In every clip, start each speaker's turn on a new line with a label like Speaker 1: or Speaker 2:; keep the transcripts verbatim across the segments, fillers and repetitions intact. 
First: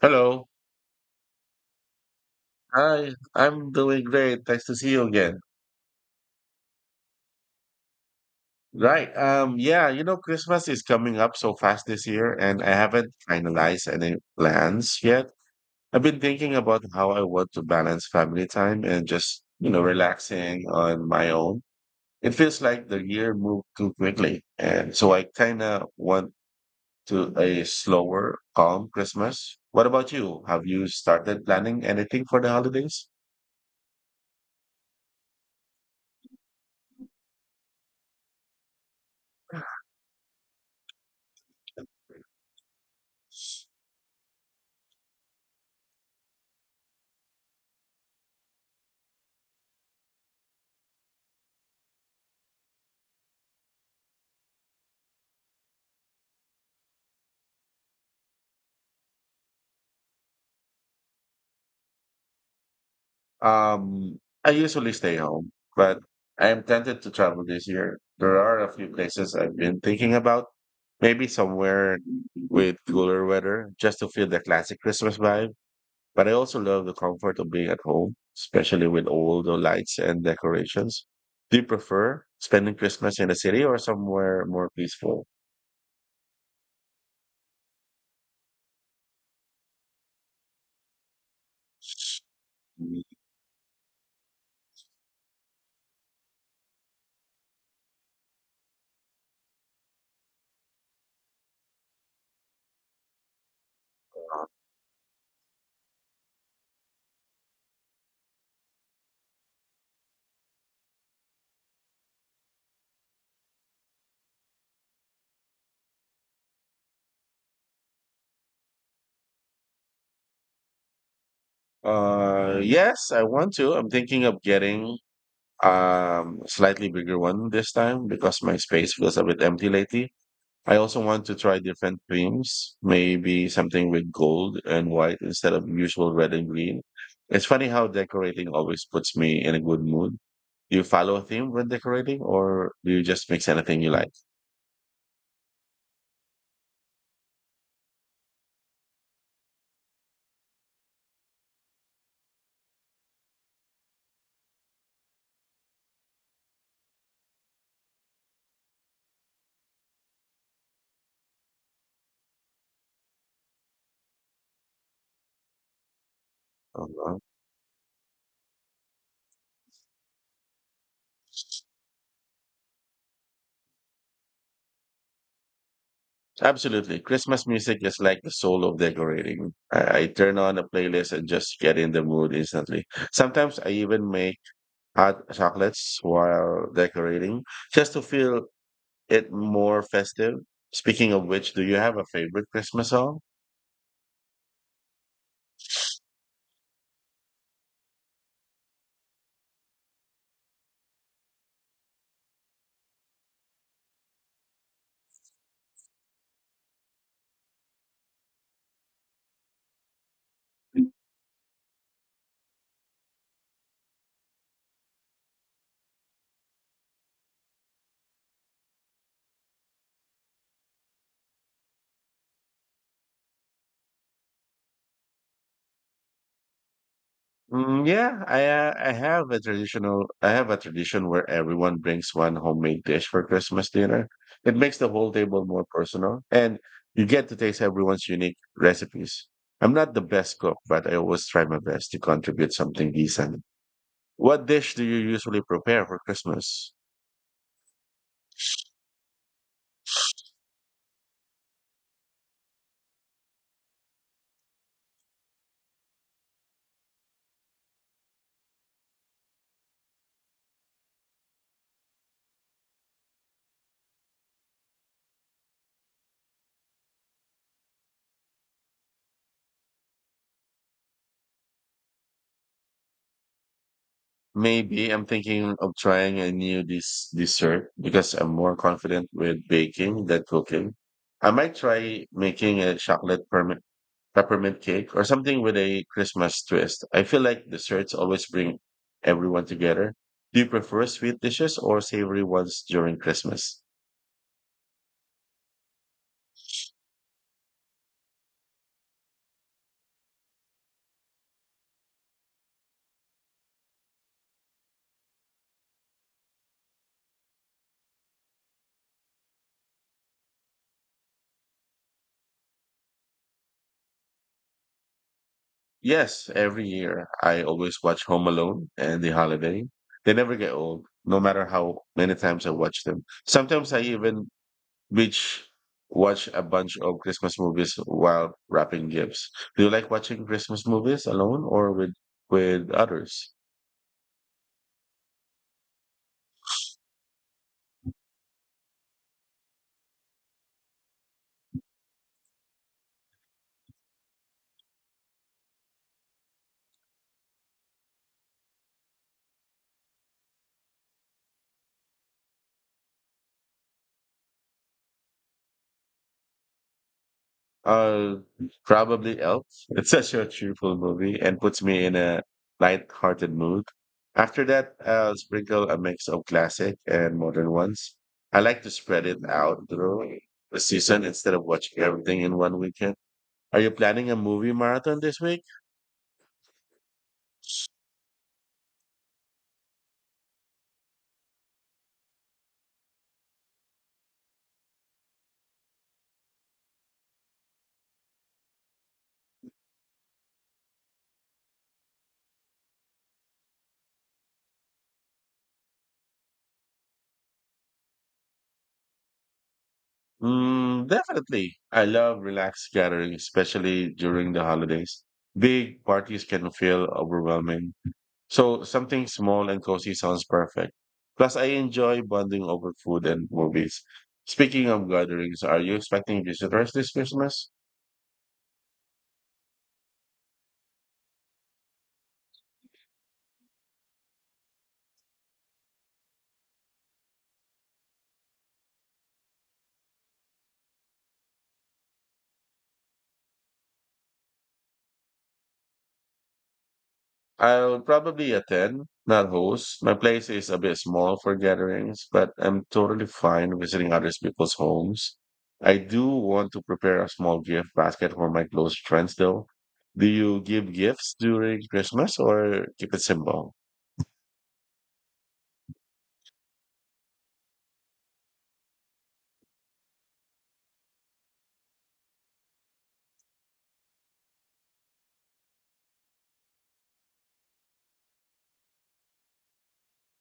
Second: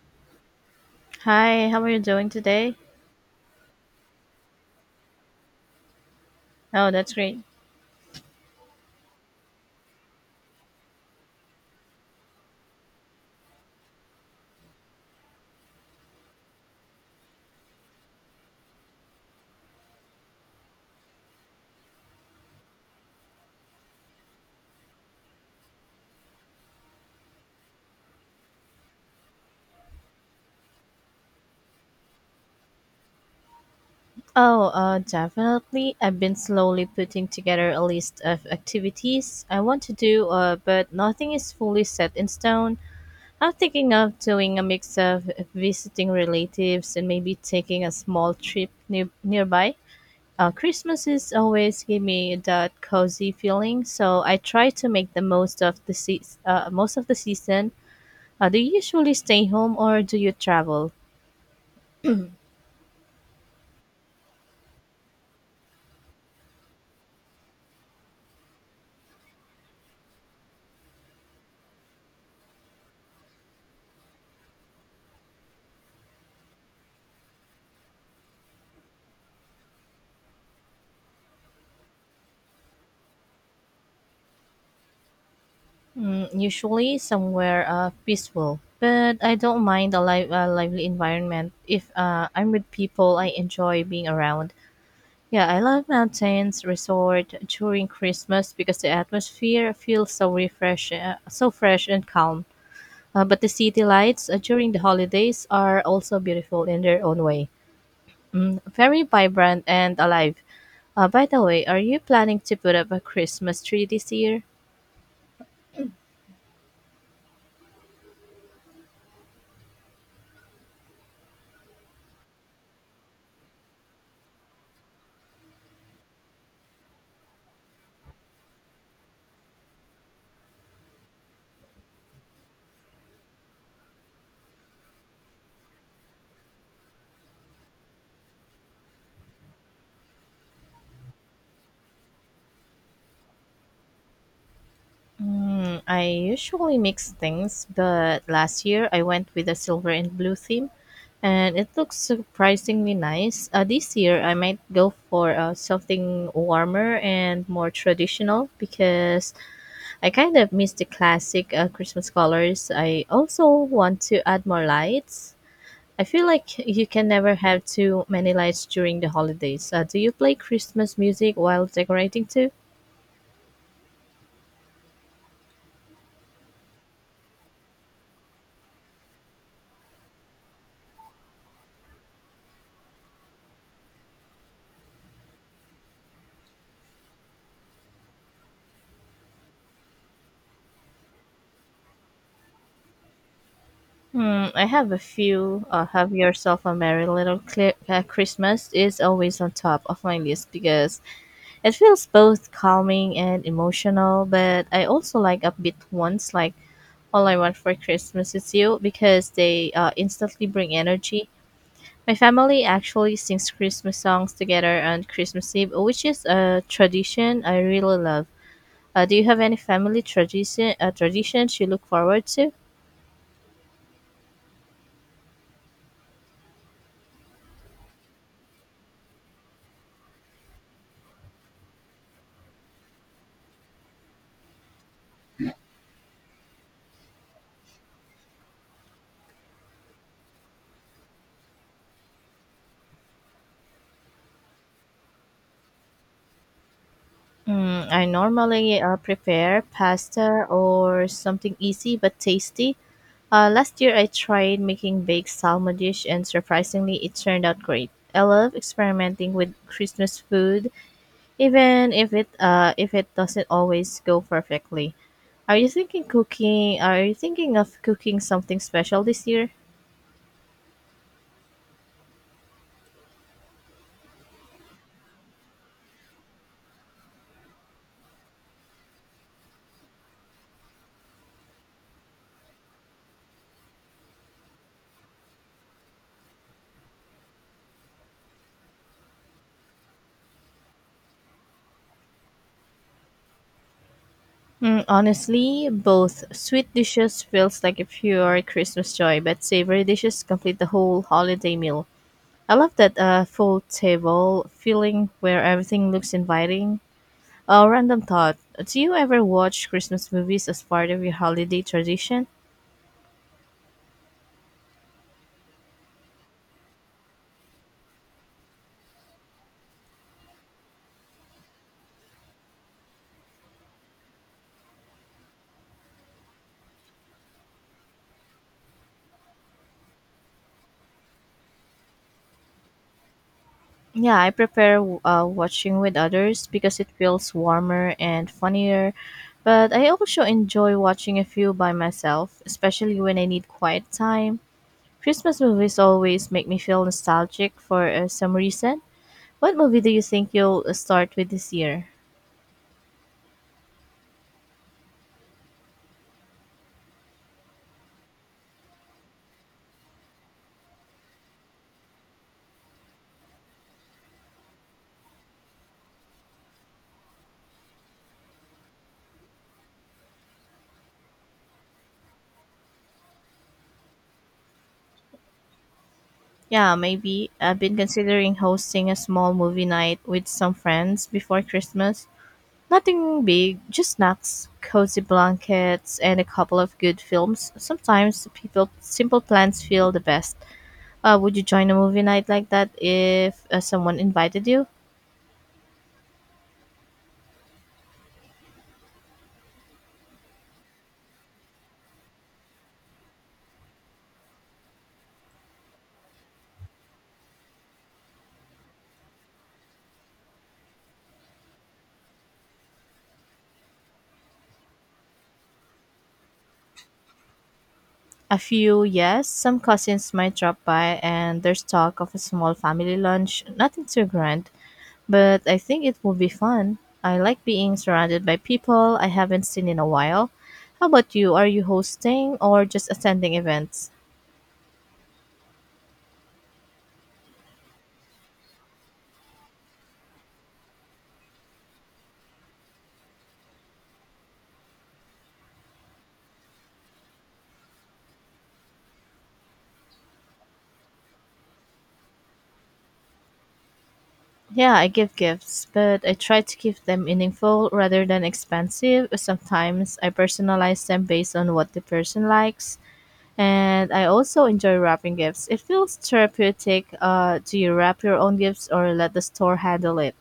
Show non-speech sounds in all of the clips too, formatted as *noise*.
Speaker 1: Hello.
Speaker 2: Hi, how are you doing today?
Speaker 1: Hi. I'm doing great. Nice to see you again.
Speaker 2: Oh, that's great.
Speaker 1: Right. Um, yeah, you know, Christmas is coming up so fast this year, and I haven't finalized any plans yet. I've been thinking about how I want to balance family time and just, you know, relaxing on my own. It feels like the year moved too quickly, and so I kind of want to a slower, calm Christmas. What about you? Have you started planning anything for the holidays?
Speaker 2: Oh, uh, definitely. I've been slowly putting together a list of activities I want to do, uh, but nothing is fully set in stone. I'm thinking of doing a mix of visiting relatives and maybe taking a small trip near- nearby. Uh, Christmas is always give me that cozy feeling, so I try to make the most of the se- uh, most of the season. Uh, do you usually stay home or do you travel?
Speaker 1: Um, I usually stay home, but I am tempted to travel this year. There are a few places I've been thinking about. Maybe somewhere with cooler weather, just to feel the classic Christmas vibe. But I also love the comfort of being at home, especially with all the lights and decorations. Do you prefer spending Christmas in a city or somewhere more peaceful?
Speaker 2: Usually somewhere uh, peaceful, but I don't mind a, live, a lively environment if uh, I'm with people I enjoy being around. Yeah, I love mountains, resort during Christmas because the atmosphere feels so refresh, uh, so fresh and calm. Uh, but the city lights uh, during the holidays are also beautiful in their own way, very vibrant and alive. Uh, by the way, are you planning to put up a Christmas tree this year?
Speaker 1: Uh, yes, I want to. I'm thinking of getting um slightly bigger one this time because my space feels a bit empty lately. I also want to try different creams, maybe something with gold and white instead of usual red and green. It's funny how decorating always puts me in a good mood. Do you follow a theme when decorating or do you just mix anything you like?
Speaker 2: Hmm, I usually mix things, but last year I went with a silver and blue theme, and it looks surprisingly nice. Uh, this year I might go for uh, something warmer and more traditional because I kind of miss the classic uh, Christmas colors. I also want to add more lights. I feel like you can
Speaker 1: Uh-huh.
Speaker 2: never have too many lights during the holidays. Uh, do you play Christmas music while decorating too?
Speaker 1: Absolutely. Christmas music is like the soul of decorating. I, I turn on a playlist and just get in the mood instantly. Sometimes I even make hot chocolates while decorating just to feel it more festive. Speaking of which, do you have a favorite Christmas song?
Speaker 2: Hmm, I have a few. Uh, have yourself a merry little Cli- uh, Christmas is always on top of my list because it feels both calming and emotional. But I also like upbeat ones like "All I Want for Christmas Is You" because they uh, instantly bring energy. My family actually sings Christmas songs together on Christmas Eve, which is a tradition I really love. Uh, do you have any family tradition uh, traditions you look forward to?
Speaker 1: Mm, yeah, I uh, I have a traditional I have a tradition where everyone brings one homemade dish for Christmas dinner. It makes the whole table more personal and you get to taste everyone's unique recipes. I'm not the best cook, but I always try my best to contribute something decent. What dish do you usually prepare for Christmas?
Speaker 2: Mm, I normally uh, prepare pasta or something easy but tasty. Uh, last year, I tried making baked salmon dish, and surprisingly, it turned out great. I love experimenting with Christmas food, even if it uh, if it doesn't always go perfectly. Are you thinking cooking? Are you thinking of cooking something special this year?
Speaker 1: Maybe I'm thinking of trying a new dis- dessert because I'm more confident with baking than cooking. I might try making a chocolate perm- peppermint cake or something with a Christmas twist. I feel like desserts always bring everyone together. Do you prefer sweet dishes or savory ones during Christmas?
Speaker 2: Mm, honestly, both sweet dishes feels like a pure Christmas joy, but savory dishes complete the whole holiday meal. I love that uh, full table feeling where everything looks inviting. A random thought. Do you ever watch Christmas movies as part of your holiday tradition?
Speaker 1: Yes, every year I always watch Home Alone and The Holiday. They never get old, no matter how many times I watch them. Sometimes I even Beach, watch a bunch of Christmas movies while wrapping gifts. Do you like watching Christmas movies alone or with with others?
Speaker 2: Yeah, I prefer uh, watching with others because it feels warmer and funnier. But I also enjoy watching a few by myself, especially when I need quiet time. Christmas movies always make me feel nostalgic for uh, some reason. What movie do you think you'll uh, start with this year?
Speaker 1: Uh, probably Elf. *laughs* It's such a cheerful movie and puts me in a light-hearted mood. After that, I'll sprinkle a mix of classic and modern ones. I like to spread it out through the season instead of watching everything in one weekend. Are you planning a movie marathon this week?
Speaker 2: Yeah, maybe. I've been considering hosting a small movie night with some friends before Christmas. Nothing big, just snacks, cozy blankets, and a couple of good films. Sometimes people simple plans feel the best. Uh, would you join a movie night like that if uh, someone invited you?
Speaker 1: Mm, definitely. I love relaxed gatherings, especially during the holidays. Big parties can feel overwhelming. So something small and cozy sounds perfect. Plus, I enjoy bonding over food and movies. Speaking of gatherings, are you expecting visitors this Christmas?
Speaker 2: A few, yes. Some cousins might drop by, and there's talk of a small family lunch. Nothing too grand. But I think it will be fun. I like being surrounded by people I haven't seen in a while. How about you? Are you hosting or just attending events?
Speaker 1: I'll probably attend, not host. My place is a bit small for gatherings, but I'm totally fine visiting other people's homes. I do want to prepare a small gift basket for my close friends, though. Do you give gifts during Christmas or keep it simple?
Speaker 2: Yeah, I give gifts, but I try to keep them meaningful rather than expensive. Sometimes I personalize them based on what the person likes, and I also enjoy wrapping gifts. It feels therapeutic. Uh, do you wrap your own gifts or let the store handle it?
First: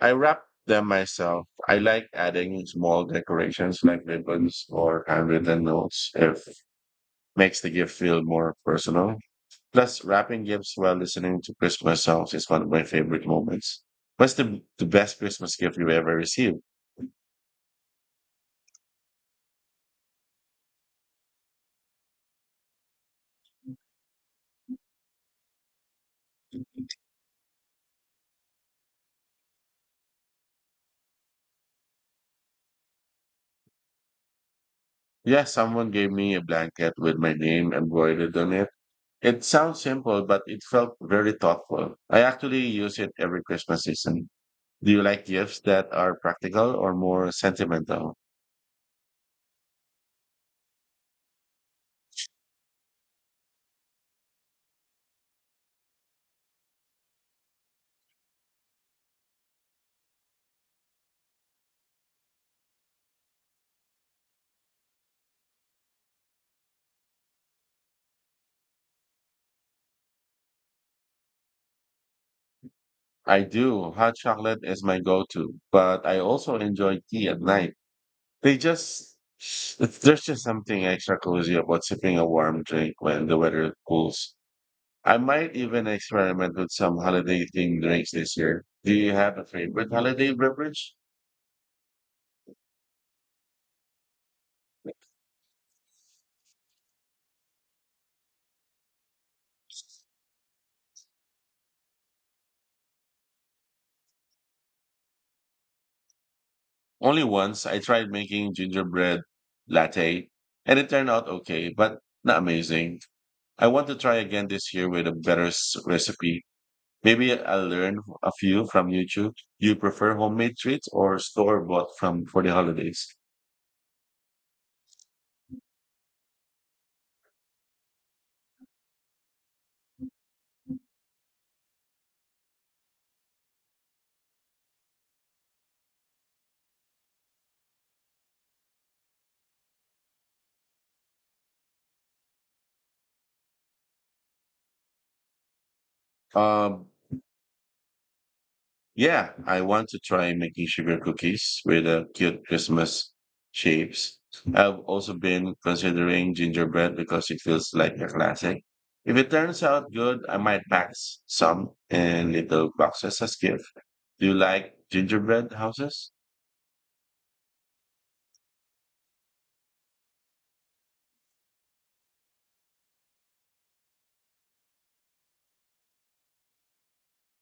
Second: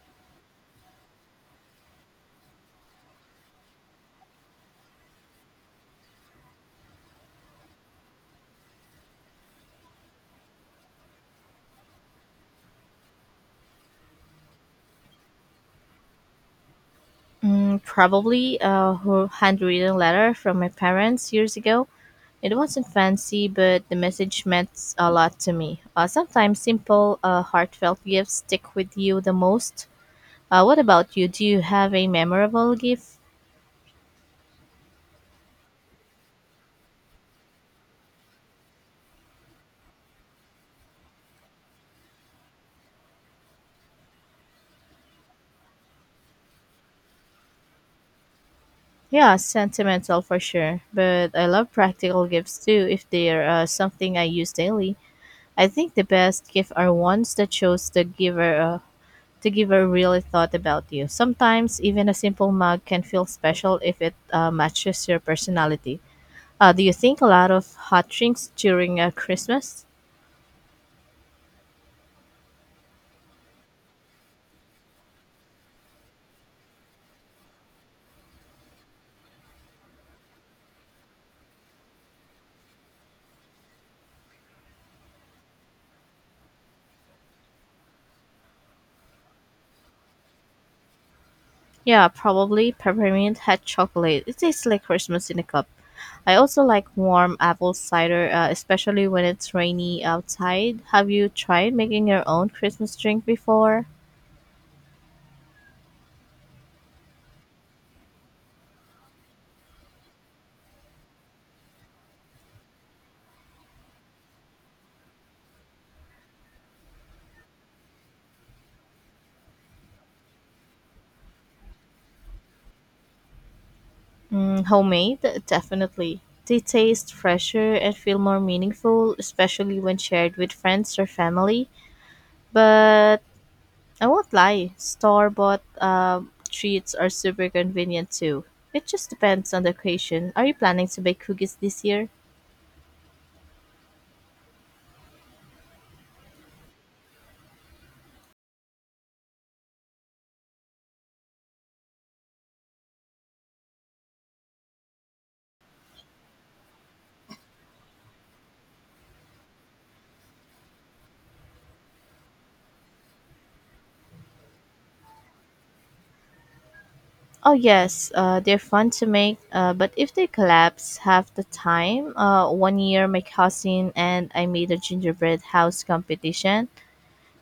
Speaker 1: I wrap them myself. I like adding small decorations like ribbons or handwritten notes. It makes the gift feel more personal. Plus, wrapping gifts while listening to Christmas songs is one of my favorite moments. What's the, the best Christmas gift you ever received?
Speaker 2: Mm, probably a ho- handwritten letter from my parents years ago. It wasn't fancy, but the message meant a lot to me. Uh, sometimes simple, uh, heartfelt gifts stick with you the most. Uh, what about you? Do you have a memorable gift?
Speaker 1: Yeah, someone gave me a blanket with my name embroidered on it. It sounds simple, but it felt very thoughtful. I actually use it every Christmas season. Do you like gifts that are practical or more sentimental?
Speaker 2: Yeah, sentimental for sure, but I love practical gifts too if they're uh, something I use daily. I think the best gifts are ones that shows the giver uh, the giver really thought about you. Sometimes even a simple mug can feel special if it uh, matches your personality. Uh, do you think a lot of hot drinks during uh, Christmas?
Speaker 1: I do. Hot chocolate is my go-to, but I also enjoy tea at night. They just there's just something extra cozy about sipping a warm drink when the weather cools. I might even experiment with some holiday themed drinks this year. Do you have a favorite holiday beverage?
Speaker 2: Yeah, probably peppermint hot chocolate. It tastes like Christmas in a cup. I also like warm apple cider, uh, especially when it's rainy outside. Have you tried making your own Christmas drink before?
Speaker 1: Only once I tried making gingerbread latte and it turned out okay, but not amazing. I want to try again this year with a better s- recipe. Maybe I'll learn a few from YouTube. Do you prefer homemade treats or store bought from for the holidays?
Speaker 2: Mm, homemade? Definitely. They taste fresher and feel more meaningful, especially when shared with friends or family. But I won't lie, store bought um, treats are super convenient too. It just depends on the occasion. Are you planning to bake cookies this year?
Speaker 1: Um, Yeah, I want to try making sugar cookies with uh, cute Christmas shapes. I've also been considering gingerbread because it feels like a classic. If it turns out good, I might pack s- some in little boxes as gift. Do you like gingerbread houses?
Speaker 2: Oh, yes, uh, they're fun to make, uh, but if they collapse half the time, uh, one year my cousin and I made a gingerbread house competition,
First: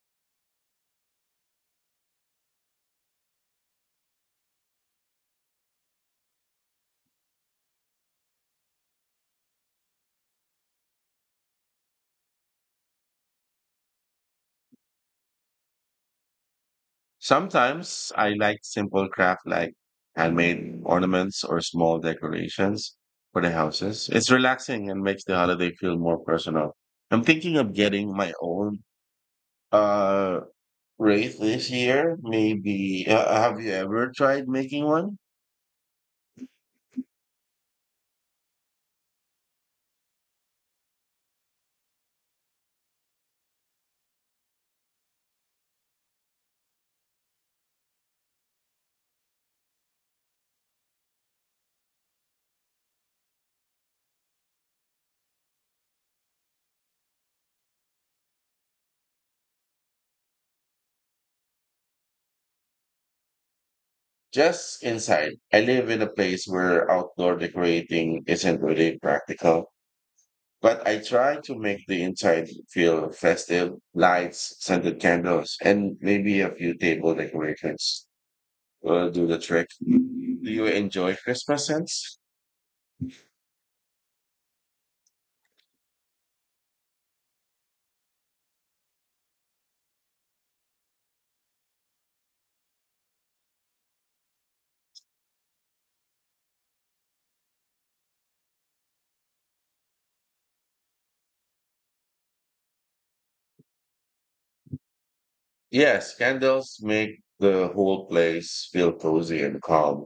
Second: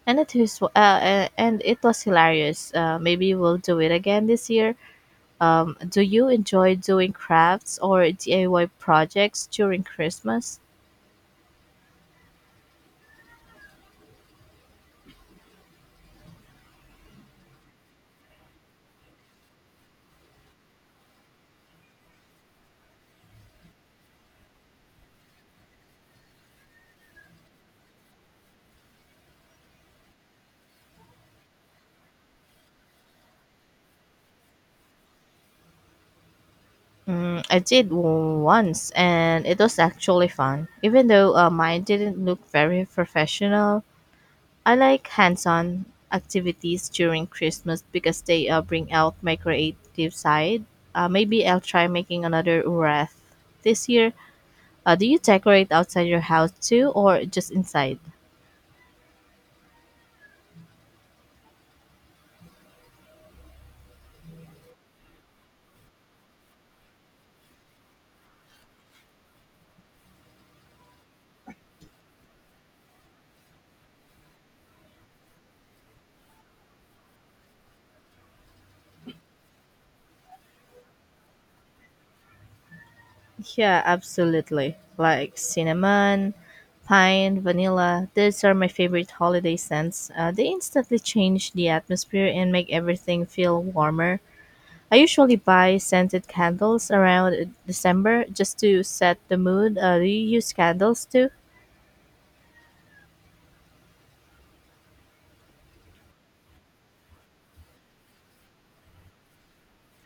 Speaker 2: and it was, uh, uh, and it was hilarious. Uh, maybe we'll do it again this year. Um, do you enjoy doing crafts or D I Y projects during Christmas?
Speaker 1: Sometimes I like simple craft like handmade ornaments or small decorations for the houses. It's relaxing and makes the holiday feel more personal. I'm thinking of getting my own uh wreath this year. Maybe uh, have you ever tried making one?
Speaker 2: Mm, I did w- once, and it was actually fun. Even though uh, mine didn't look very professional, I like hands-on activities during Christmas because they uh, bring out my creative side. Uh, maybe I'll try making another wreath this year. Uh, do you decorate outside your house too, or just inside?
Speaker 1: Just inside. I live in a place where outdoor decorating isn't really practical. But I try to make the inside feel festive, lights, scented candles, and maybe a few table decorations will do the trick. Do you enjoy Christmas scents?
Speaker 2: Yeah, absolutely. Like cinnamon, pine, vanilla. These are my favorite holiday scents. Uh, they instantly change the atmosphere and make everything feel warmer. I usually buy scented candles around December just to set the mood. Uh, do you use candles too?
Speaker 1: Yes, candles make the whole place feel cozy and calm.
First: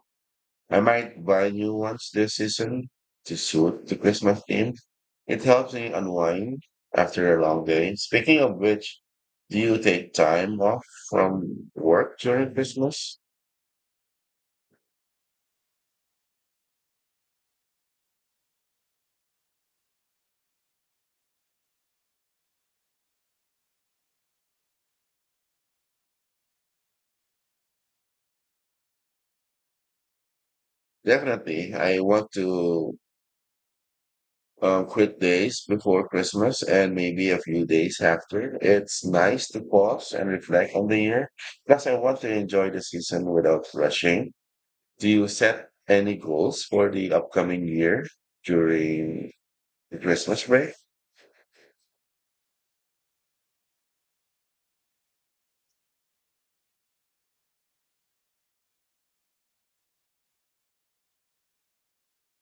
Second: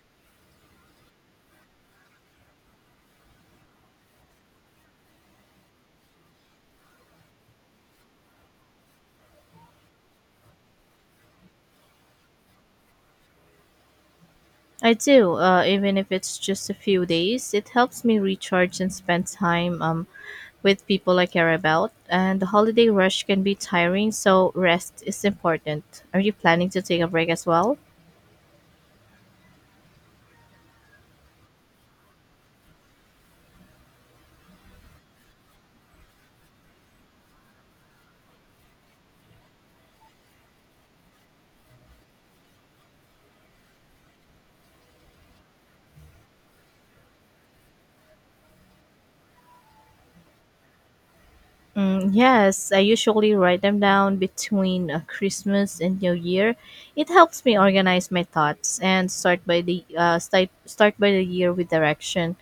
Speaker 1: I might buy new ones this season to suit the Christmas theme. It helps me unwind after a long day. Speaking of which, do you take time off from work during Christmas?
Speaker 2: I do, uh, even if it's just a few days. It helps me recharge and spend time um, with people I care about, and the holiday rush can be tiring, so rest is important. Are you planning to take a break as well?
Speaker 1: Definitely, I want to um, quit days before Christmas and maybe a few days after. It's nice to pause and reflect on the year. Plus, I want to enjoy the season without rushing. Do you set any goals for the upcoming year during the Christmas break?
Speaker 2: Mm, yes, I usually write them down between uh, Christmas and New Year. It helps me organize my thoughts and start by the uh, start start by the year with direction.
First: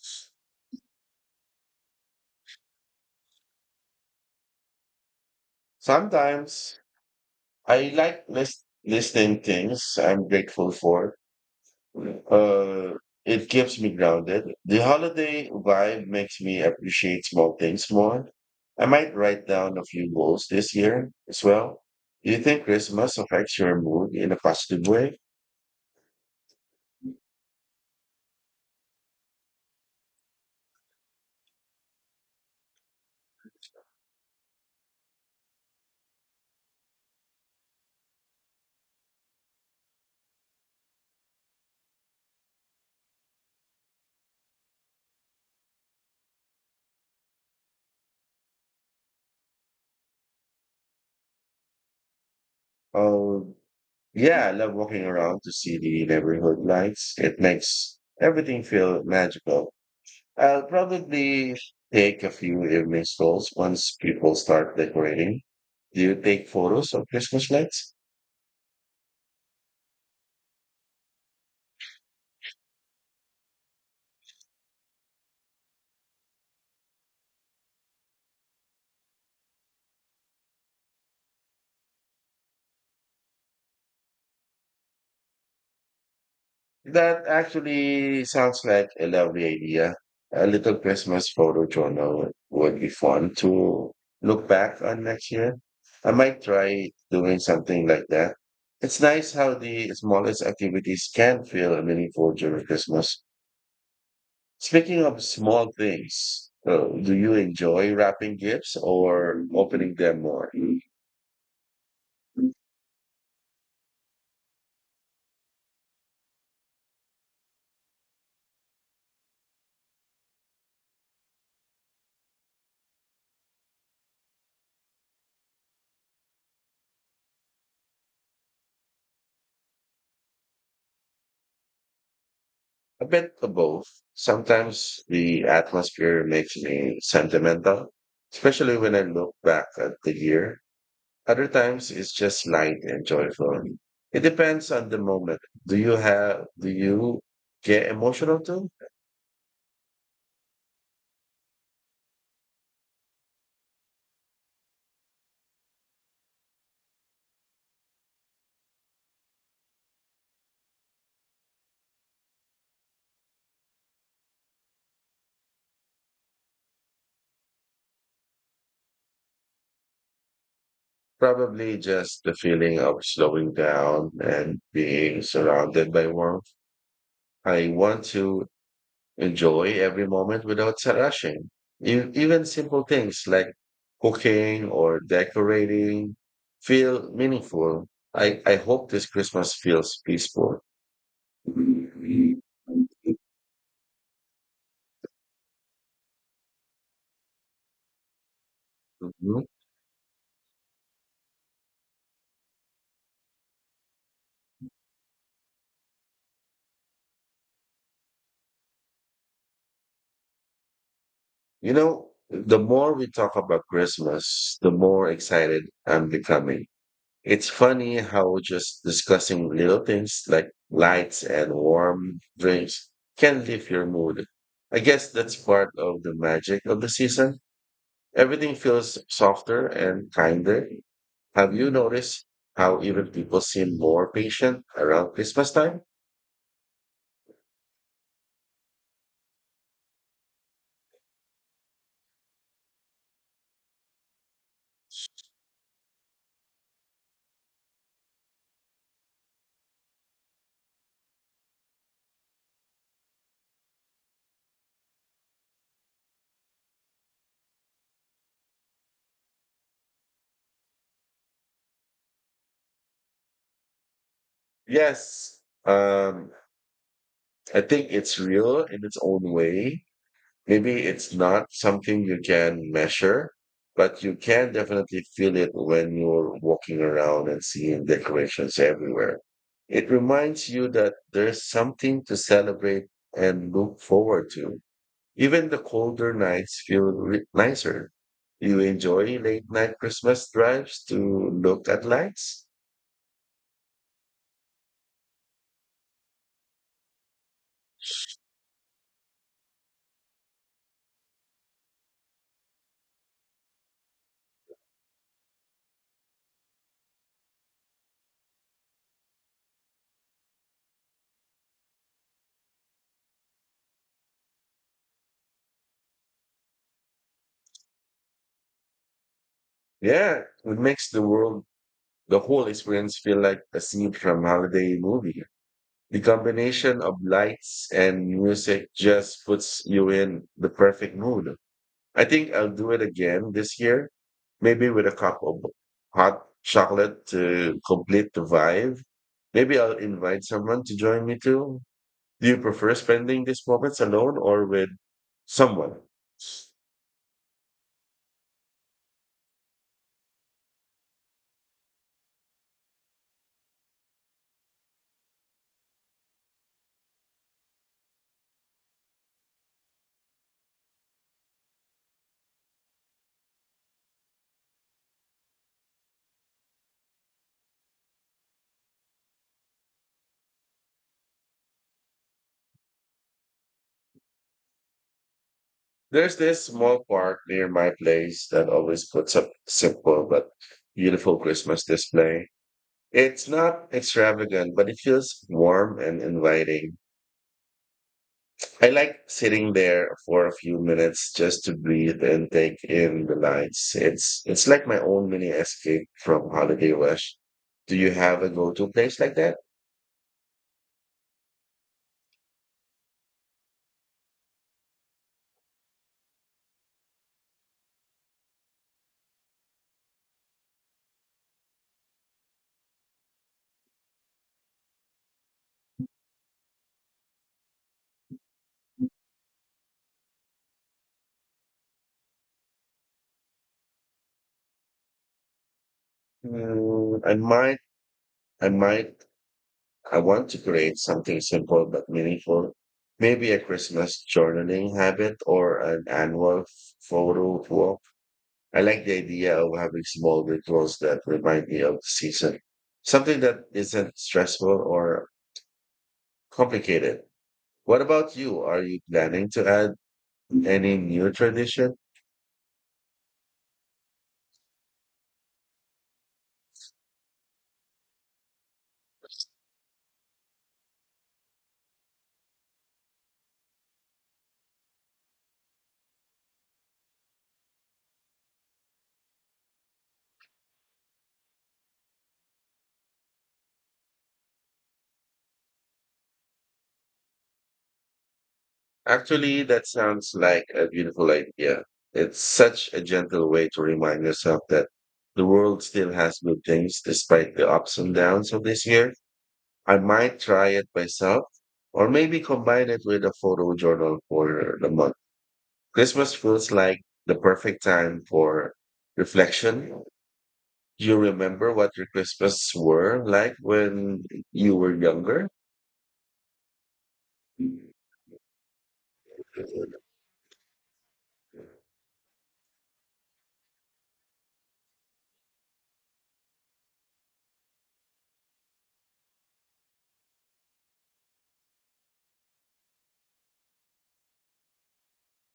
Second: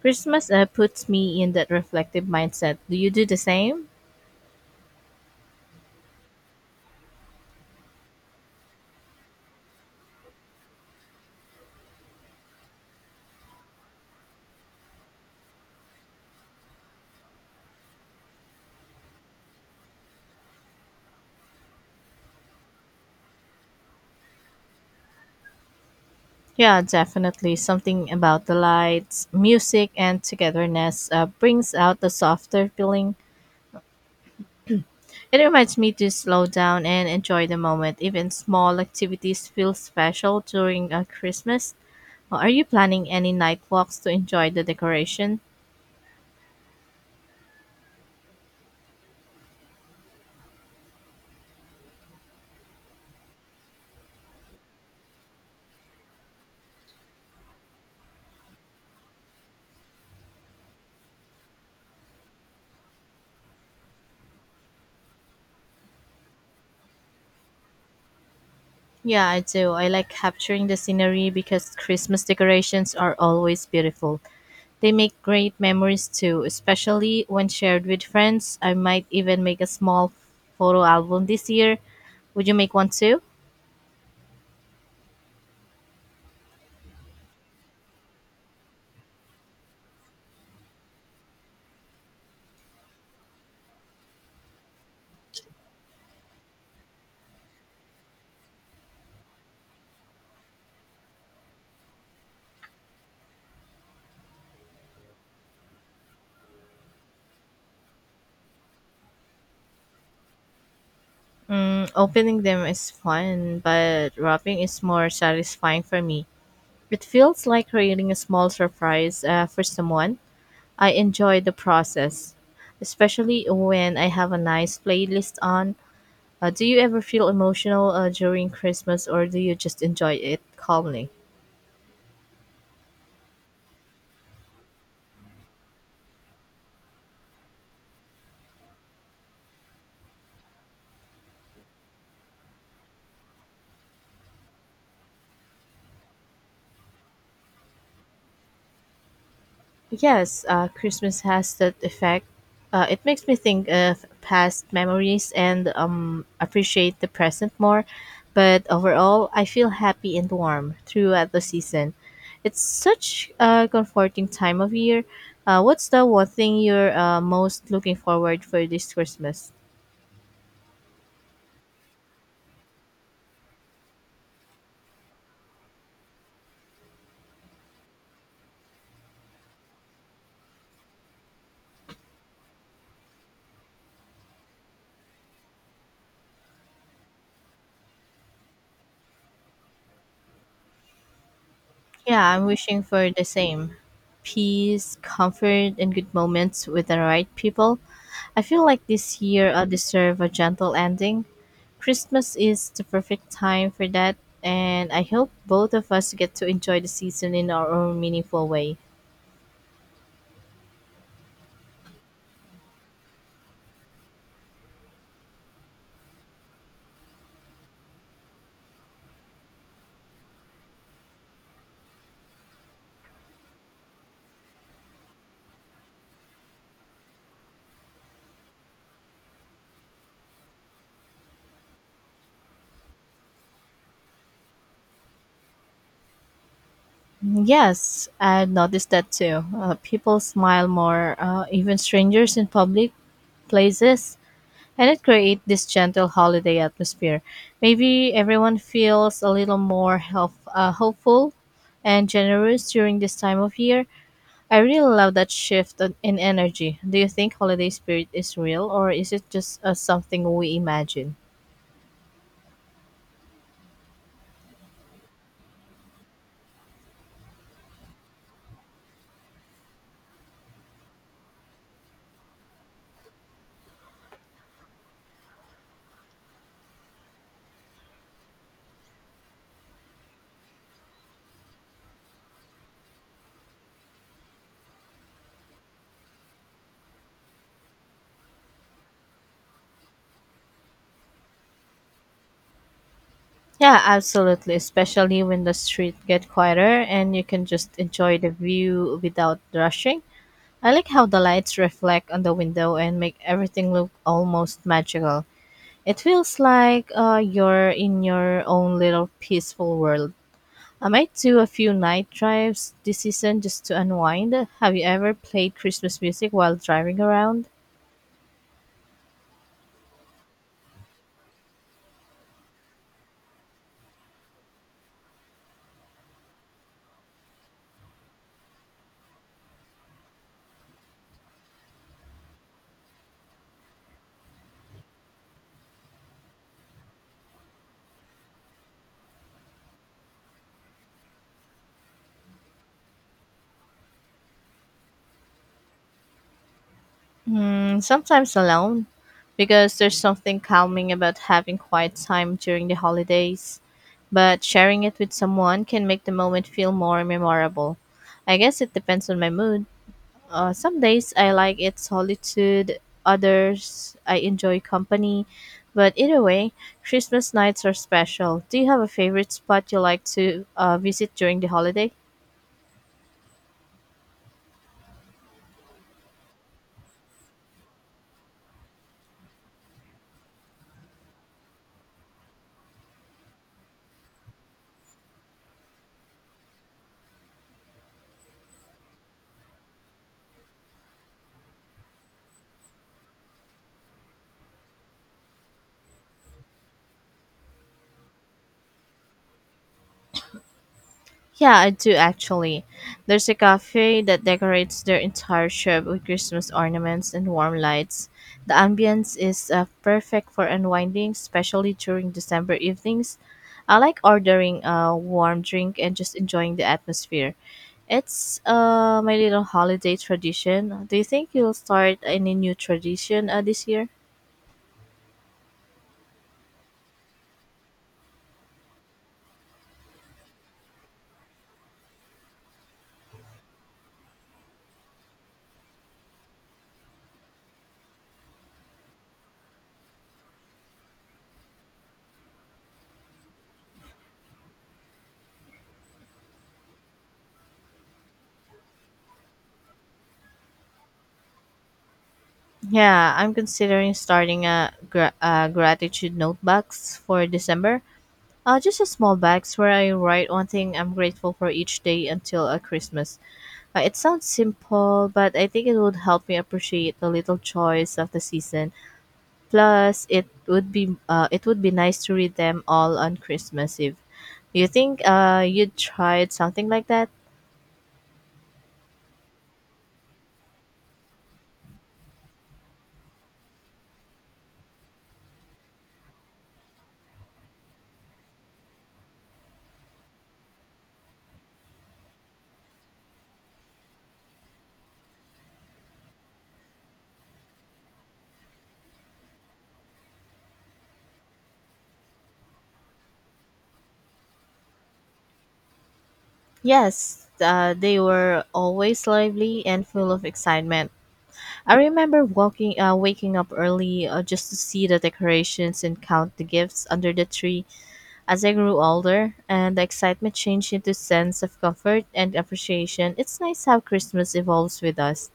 Speaker 2: Christmas uh, puts me in that reflective mindset. Do you do the same?
Speaker 1: Sometimes I like list listing things I'm grateful for, Uh, it keeps me grounded. The holiday vibe makes me appreciate small things more. I might write down a few goals this year as well. Do you think Christmas affects your mood in a positive way?
Speaker 2: Yeah, definitely. Something about the lights, music, and togetherness uh, brings out the softer feeling. It reminds me to slow down and enjoy the moment. Even small activities feel special during uh, Christmas. Uh, Are you planning any night walks to enjoy the decoration?
Speaker 1: Oh, Yeah, I love walking around to see the neighborhood lights. It makes everything feel magical. I'll probably take a few evening strolls once people start decorating. Do you take photos of Christmas lights?
Speaker 2: Yeah, I do. I like capturing the scenery because Christmas decorations are always beautiful. They make great memories too, especially when shared with friends. I might even make a small photo album this year. Would you make one too?
Speaker 1: That actually sounds like a lovely idea. A little Christmas photo journal would be fun to look back on next year. I might try doing something like that. It's nice how the smallest activities can feel meaningful during Christmas. Speaking of small things, uh, do you enjoy wrapping gifts or opening them more?
Speaker 2: Mm, Opening
Speaker 1: Ừm.
Speaker 2: them is fun, but wrapping is more satisfying for me. It feels like creating a small surprise uh, for someone. I enjoy the process, especially when I have a nice playlist on. Uh, do you ever feel emotional uh, during Christmas or do you just enjoy it calmly?
Speaker 1: A bit of both. Sometimes the atmosphere makes me sentimental, especially when I look back at the year. Other times it's just light and joyful. It depends on the moment. Do you have do you get emotional too?
Speaker 2: Yes, uh, Christmas has that effect. Uh, it makes me think of past memories and um, appreciate the present more. But overall, I feel happy and warm throughout the season. It's such a comforting time of year. Uh, what's the one thing you're uh, most looking forward for this Christmas?
Speaker 1: Probably just the feeling of slowing down and being surrounded by warmth. I want to enjoy every moment without rushing. E- Even simple things like cooking or decorating feel meaningful. I, I hope this Christmas feels peaceful.
Speaker 2: Yeah,
Speaker 1: Mhm.
Speaker 2: I'm wishing for the same peace, comfort, and good moments with the right people. I feel like this year I'll deserve a gentle ending. Christmas is the perfect time for that, and I hope both of us get to enjoy the season in our own meaningful way.
Speaker 1: You know, the more we talk about Christmas, the more excited I'm becoming. It's funny how just discussing little things like lights and warm drinks can lift your mood. I guess that's part of the magic of the season. Everything feels softer and kinder. Have you noticed how even people seem more patient around Christmas time?
Speaker 2: Yes, I noticed that too. Uh, people smile more, uh, even strangers in public places, and it creates this gentle holiday atmosphere. Maybe everyone feels a little more help, uh, hopeful and generous during this time of year. I really love that shift in in energy. Do you think holiday spirit is real or is it just uh, something we imagine?
Speaker 1: Yes, um, I think it's real in its own way. Maybe it's not something you can measure, but you can definitely feel it when you're walking around and seeing decorations everywhere. It reminds you that there's something to celebrate and look forward to. Even the colder nights feel re- nicer. You enjoy late night Christmas drives to look at lights?
Speaker 2: Yeah, absolutely. Especially when the street get quieter and you can just enjoy the view without rushing. I like how the lights reflect on the window and make everything look almost magical. It feels like uh, you're in your own little peaceful world. I might do a few night drives this season just to unwind. Have you ever played Christmas music while driving around?
Speaker 1: Yeah, it makes the world, the whole experience feel like a scene from holiday movie. The combination of lights and music just puts you in the perfect mood. I think I'll do it again this year, maybe with a cup of hot chocolate to complete the vibe. Maybe I'll invite someone to join me too. Do you prefer spending these moments alone or with someone?
Speaker 2: Mm, sometimes alone, because there's something calming about having quiet time during the holidays. But sharing it with someone can make the moment feel more memorable. I guess it depends on my mood. Uh, some days I like its solitude, others I enjoy company. But either way, Christmas nights are special. Do you have a favorite spot you like to uh, visit during the holiday?
Speaker 1: There's this small park near my place that always puts up simple but beautiful Christmas display. It's not extravagant, but it feels warm and inviting. I like sitting there for a few minutes just to breathe and take in the lights. It's it's like my own mini escape from holiday rush. Do you have a go-to place like that?
Speaker 2: Yeah, I do actually. There's a cafe that decorates their entire shop with Christmas ornaments and warm lights. The ambience is uh, perfect for unwinding, especially during December evenings. I like ordering a warm drink and just enjoying the atmosphere. It's uh, my little holiday tradition. Do you think you'll start any new tradition uh, this year?
Speaker 1: Mm, I might, I might, I want to create something simple but meaningful. Maybe a Christmas journaling habit or an annual photo walk. I like the idea of having small rituals that remind me of the season, something that isn't stressful or complicated. What about you? Are you planning to add any new tradition?
Speaker 2: Yeah, I'm considering starting a, gra- a gratitude notebox for December. Uh, just a small box where I write one thing I'm grateful for each day until uh, Christmas. Uh, it sounds simple, but I think it would help me appreciate the little joys of the season. Plus, it would be uh, it would be nice to read them all on Christmas Eve. Do you think uh, you'd tried something like that?
Speaker 1: Actually, that sounds like a beautiful idea. It's such a gentle way to remind yourself that the world still has good things despite the ups and downs of this year. I might try it myself or maybe combine it with a photo journal for the month. Christmas feels like the perfect time for reflection. Do you remember what your Christmas were like when you were younger?
Speaker 2: Yes, uh, they were always lively and full of excitement. I remember walking, uh, waking up early uh, just to see the decorations and count the gifts under the tree. As I grew older, and the excitement changed into a sense of comfort and appreciation, it's nice how Christmas evolves with us.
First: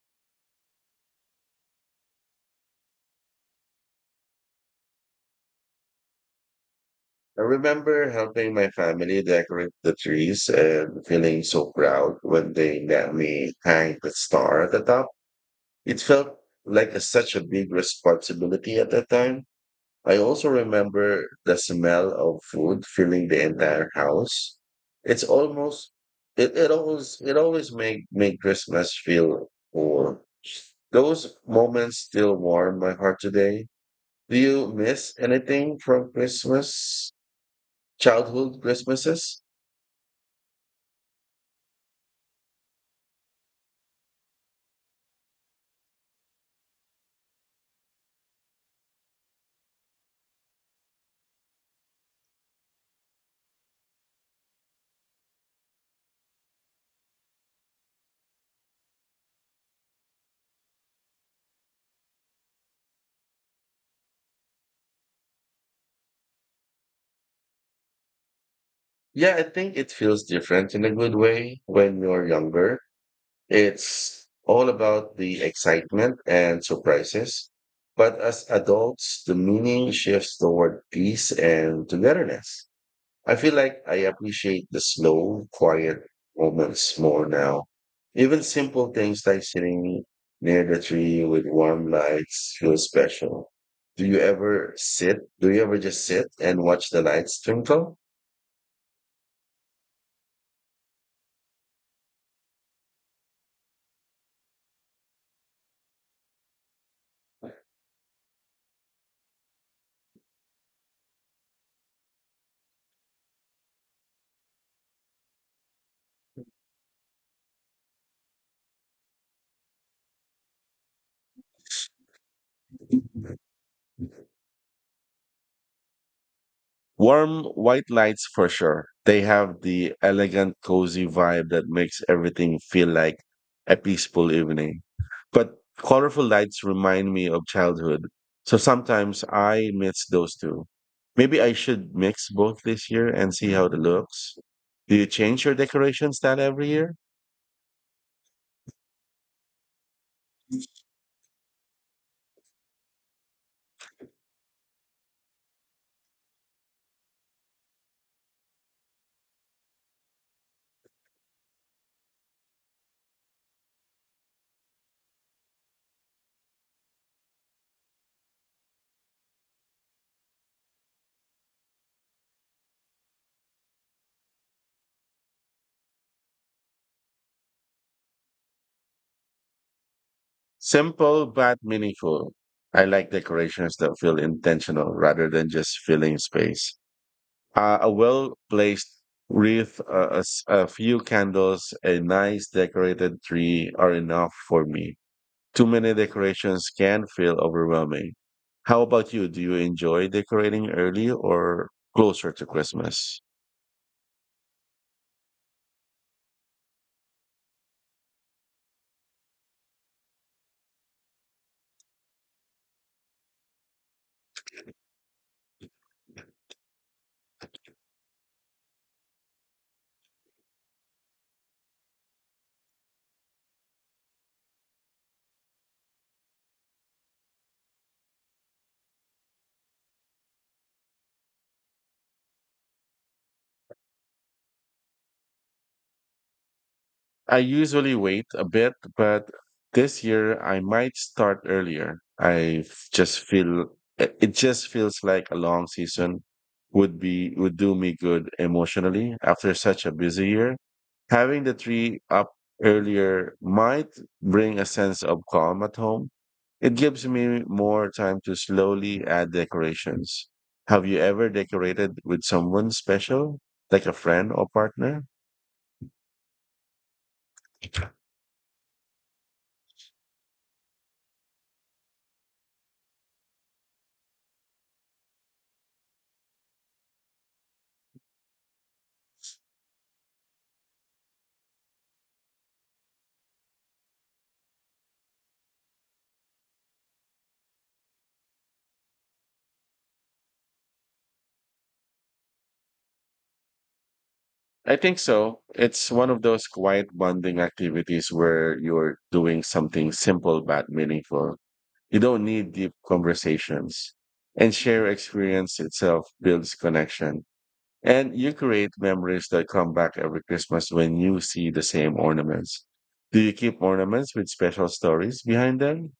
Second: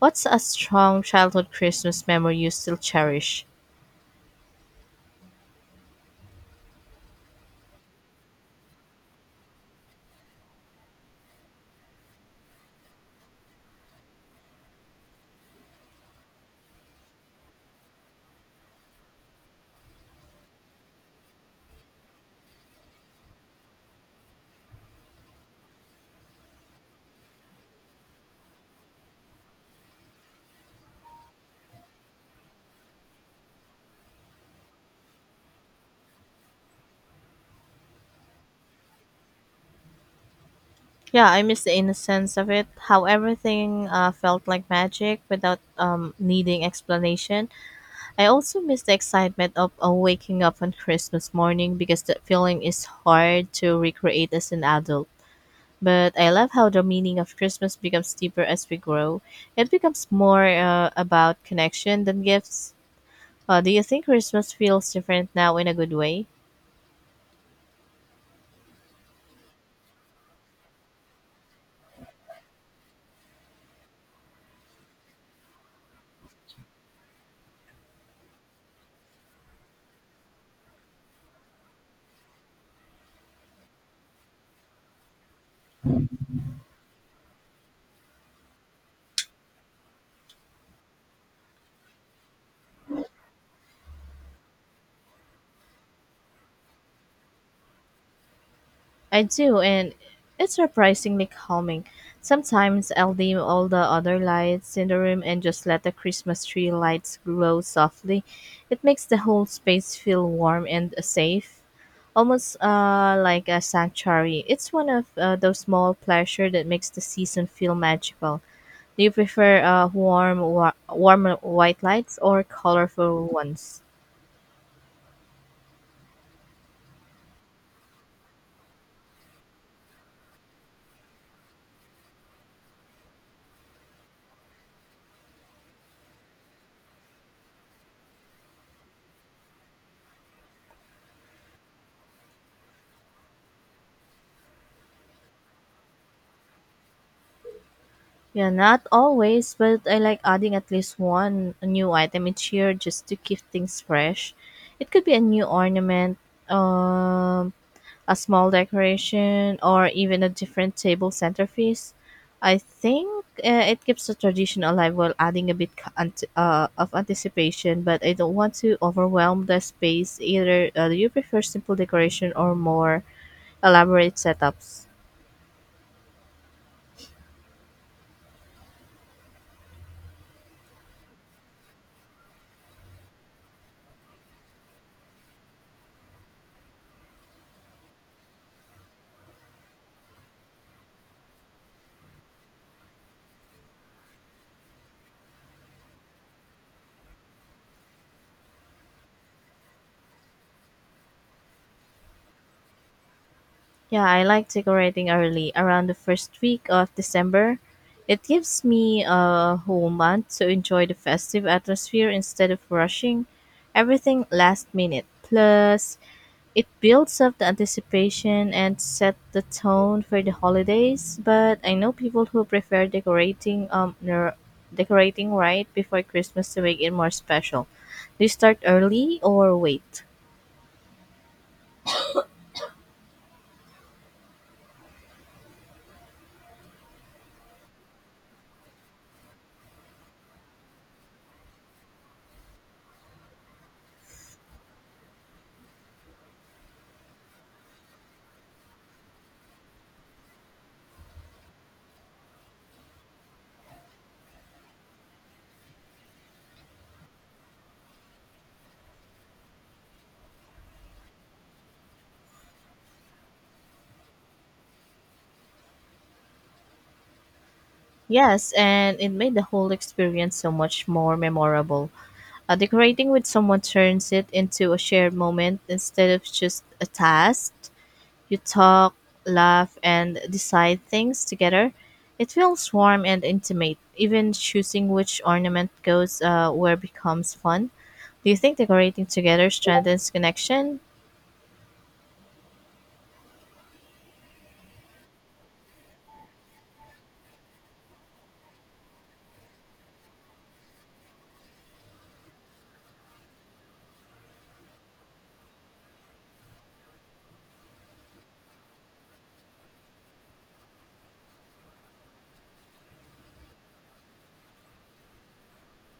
Speaker 2: What's a strong childhood Christmas memory you still cherish?
Speaker 1: I remember helping my family decorate the trees and feeling so proud when they let me hang the star at the top. It felt like a, such a big responsibility at that time. I also remember the smell of food filling the entire house. It's almost it, it always it always make make Christmas feel warm. Those moments still warm my heart today. Do you miss anything from Christmas? Childhood Christmases?
Speaker 2: Yeah, I miss the innocence of it, how everything uh, felt like magic without um, needing explanation. I also miss the excitement of uh, waking up on Christmas morning because that feeling is hard to recreate as an adult. But I love how the meaning of Christmas becomes deeper as we grow. It becomes more uh, about connection than gifts. Uh, do you think Christmas feels different now in a good way?
Speaker 1: Yeah, I think it feels different in a good way when you're younger. It's all about the excitement and surprises. But as adults, the meaning shifts toward peace and togetherness. I feel like I appreciate the slow, quiet moments more now. Even simple things like sitting near the tree with warm lights feel special. Do you ever sit? Do you ever just sit and watch the lights twinkle?
Speaker 2: I do, and it's surprisingly calming. Sometimes I'll dim all the other lights in the room and just let the Christmas tree lights glow softly. It makes the whole space feel warm and uh, safe almost uh, like a sanctuary. It's one of uh, those small pleasures that makes the season feel magical. Do you prefer uh, warm, wa- warm white lights or colorful ones?
Speaker 1: Warm white lights for sure. They have the elegant, cozy vibe that makes everything feel like a peaceful evening. But colorful lights remind me of childhood. So sometimes I mix those two. Maybe I should mix both this year and see how it looks. Do you change your decoration style every year?
Speaker 2: Yeah, not always, but I like adding at least one new item each year just to keep things fresh. It could be a new ornament, um, a small decoration, or even a different table centerpiece. I think uh, it keeps the tradition alive while adding a bit ca- ant- uh, of anticipation, but I don't want to overwhelm the space either. Uh, do you prefer simple decoration or more elaborate setups.
Speaker 1: Simple but meaningful. I like decorations that feel intentional rather than just filling space. Uh, a well placed wreath, uh, a, s- a few candles, a nice decorated tree are enough for me. Too many decorations can feel overwhelming. How about you? Do you enjoy decorating early or closer to Christmas?
Speaker 2: Yeah, I like decorating early, around the first week of December. It gives me a whole month to enjoy the festive atmosphere instead of rushing everything last minute. Plus, it builds up the anticipation and set the tone for the holidays. But I know people who prefer decorating um ner- decorating right before Christmas to make it more special. Do you start early or wait?
Speaker 1: I usually wait a bit, but this year I might start earlier. I f- just feel it it just feels like a long season would be would do me good emotionally after such a busy year. Having the tree up earlier might bring a sense of calm at home. It gives me more time to slowly add decorations. Have you ever decorated with someone special, like a friend or partner?
Speaker 2: Yes, and it made the whole experience so much more memorable. Uh, decorating with someone turns it into a shared moment instead of just a task. You talk, laugh, and decide things together. It feels warm and intimate. Even choosing which ornament goes uh, where becomes fun. Do you think decorating together strengthens connection?
Speaker 1: I think so. It's one of those quiet bonding activities where you're doing something simple but meaningful. You don't need deep conversations. And share experience itself builds connection. And you create memories that come back every Christmas when you see the same ornaments. Do you keep ornaments with special stories behind them?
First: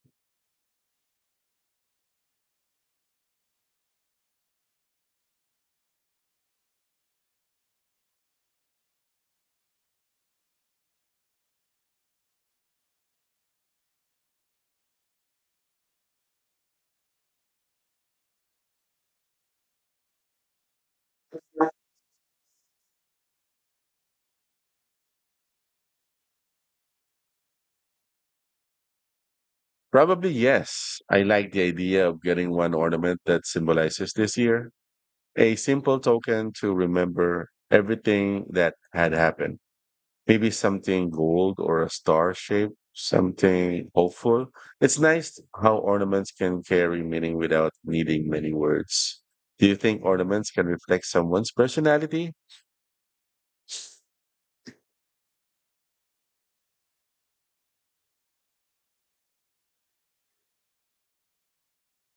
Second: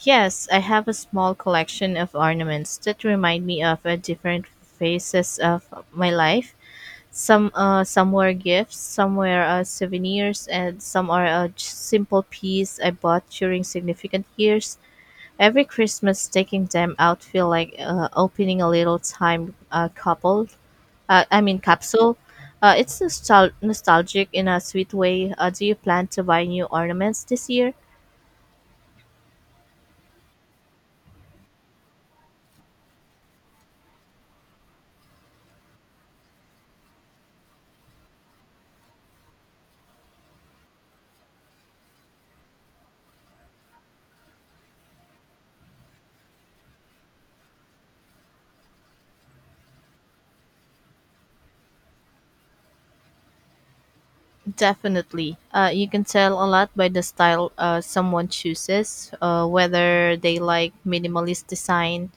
Speaker 2: Yes, I have a small collection of ornaments that remind me of uh, different phases of my life. Some uh, some were gifts, some were uh, souvenirs, and some are a j- simple piece I bought during significant years. Every Christmas, taking them out feel like uh, opening a little time uh, couple. Uh, I mean capsule. Uh, it's nostal- nostalgic in a sweet way. Uh, do you plan to buy new ornaments this year?
Speaker 1: Probably yes. I like the idea of getting one ornament that symbolizes this year, a simple token to remember everything that had happened. Maybe something gold or a star shape, something hopeful. It's nice how ornaments can carry meaning without needing many words. Do you think ornaments can reflect someone's personality?
Speaker 2: Definitely. Uh, you can tell a lot by the style uh, someone chooses, uh, whether they like minimalist design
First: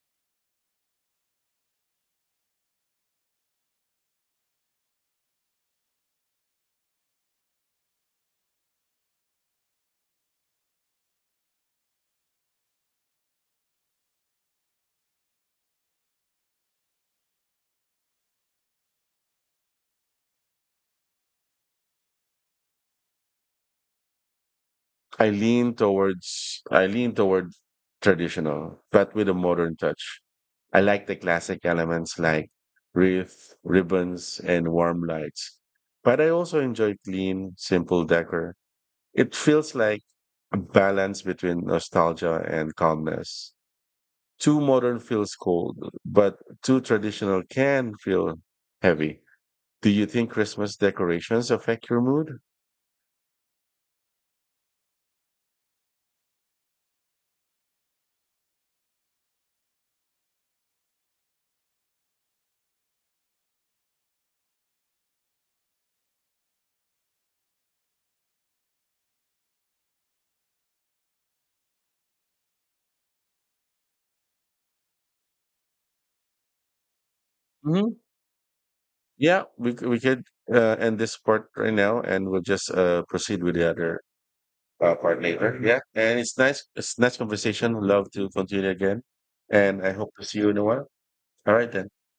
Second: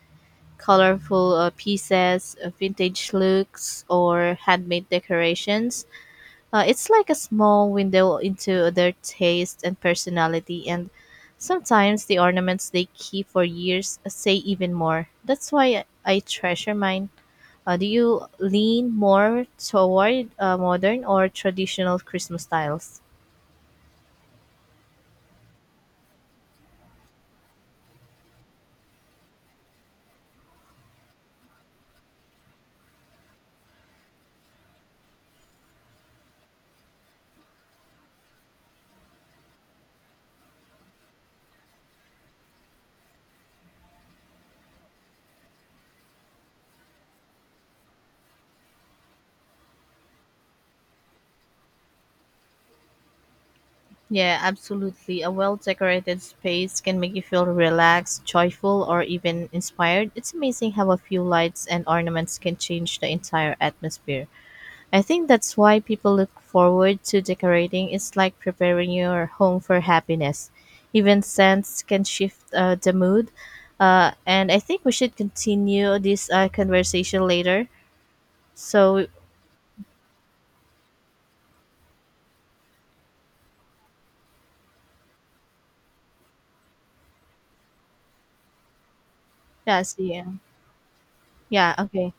Speaker 2: colorful uh, pieces, uh, vintage looks, or handmade decorations. Uh, it's like a small window into their taste and personality, and sometimes the ornaments they keep for years uh, say even more. That's why I treasure mine. Uh, do you lean more toward uh, modern or traditional Christmas styles?
Speaker 1: I lean towards I lean toward traditional, but with a modern touch. I like the classic elements like wreath, ribbons, and warm lights. But I also enjoy clean, simple decor. It feels like a balance between nostalgia and calmness. Too modern feels cold, but too traditional can feel heavy. Do you think Christmas decorations affect your mood?
Speaker 2: Yeah, absolutely. A well decorated space can make you feel relaxed, joyful, or even inspired. It's amazing how a few lights and ornaments can change the entire atmosphere. I think that's why people look forward to decorating. It's like preparing your home for happiness. Even scents can shift uh, the mood. Uh, and I think we should continue this uh, conversation later.
Speaker 1: Hmm.
Speaker 2: So,
Speaker 1: Yeah, we, c- we could uh, end this part right now, and we'll just uh, proceed with the other uh, part later. Yeah, and it's nice. It's nice conversation. Love to continue again,
Speaker 2: yeah,
Speaker 1: and I hope
Speaker 2: see ya.
Speaker 1: to see you in a while. All right
Speaker 2: Yeah,
Speaker 1: then.
Speaker 2: okay.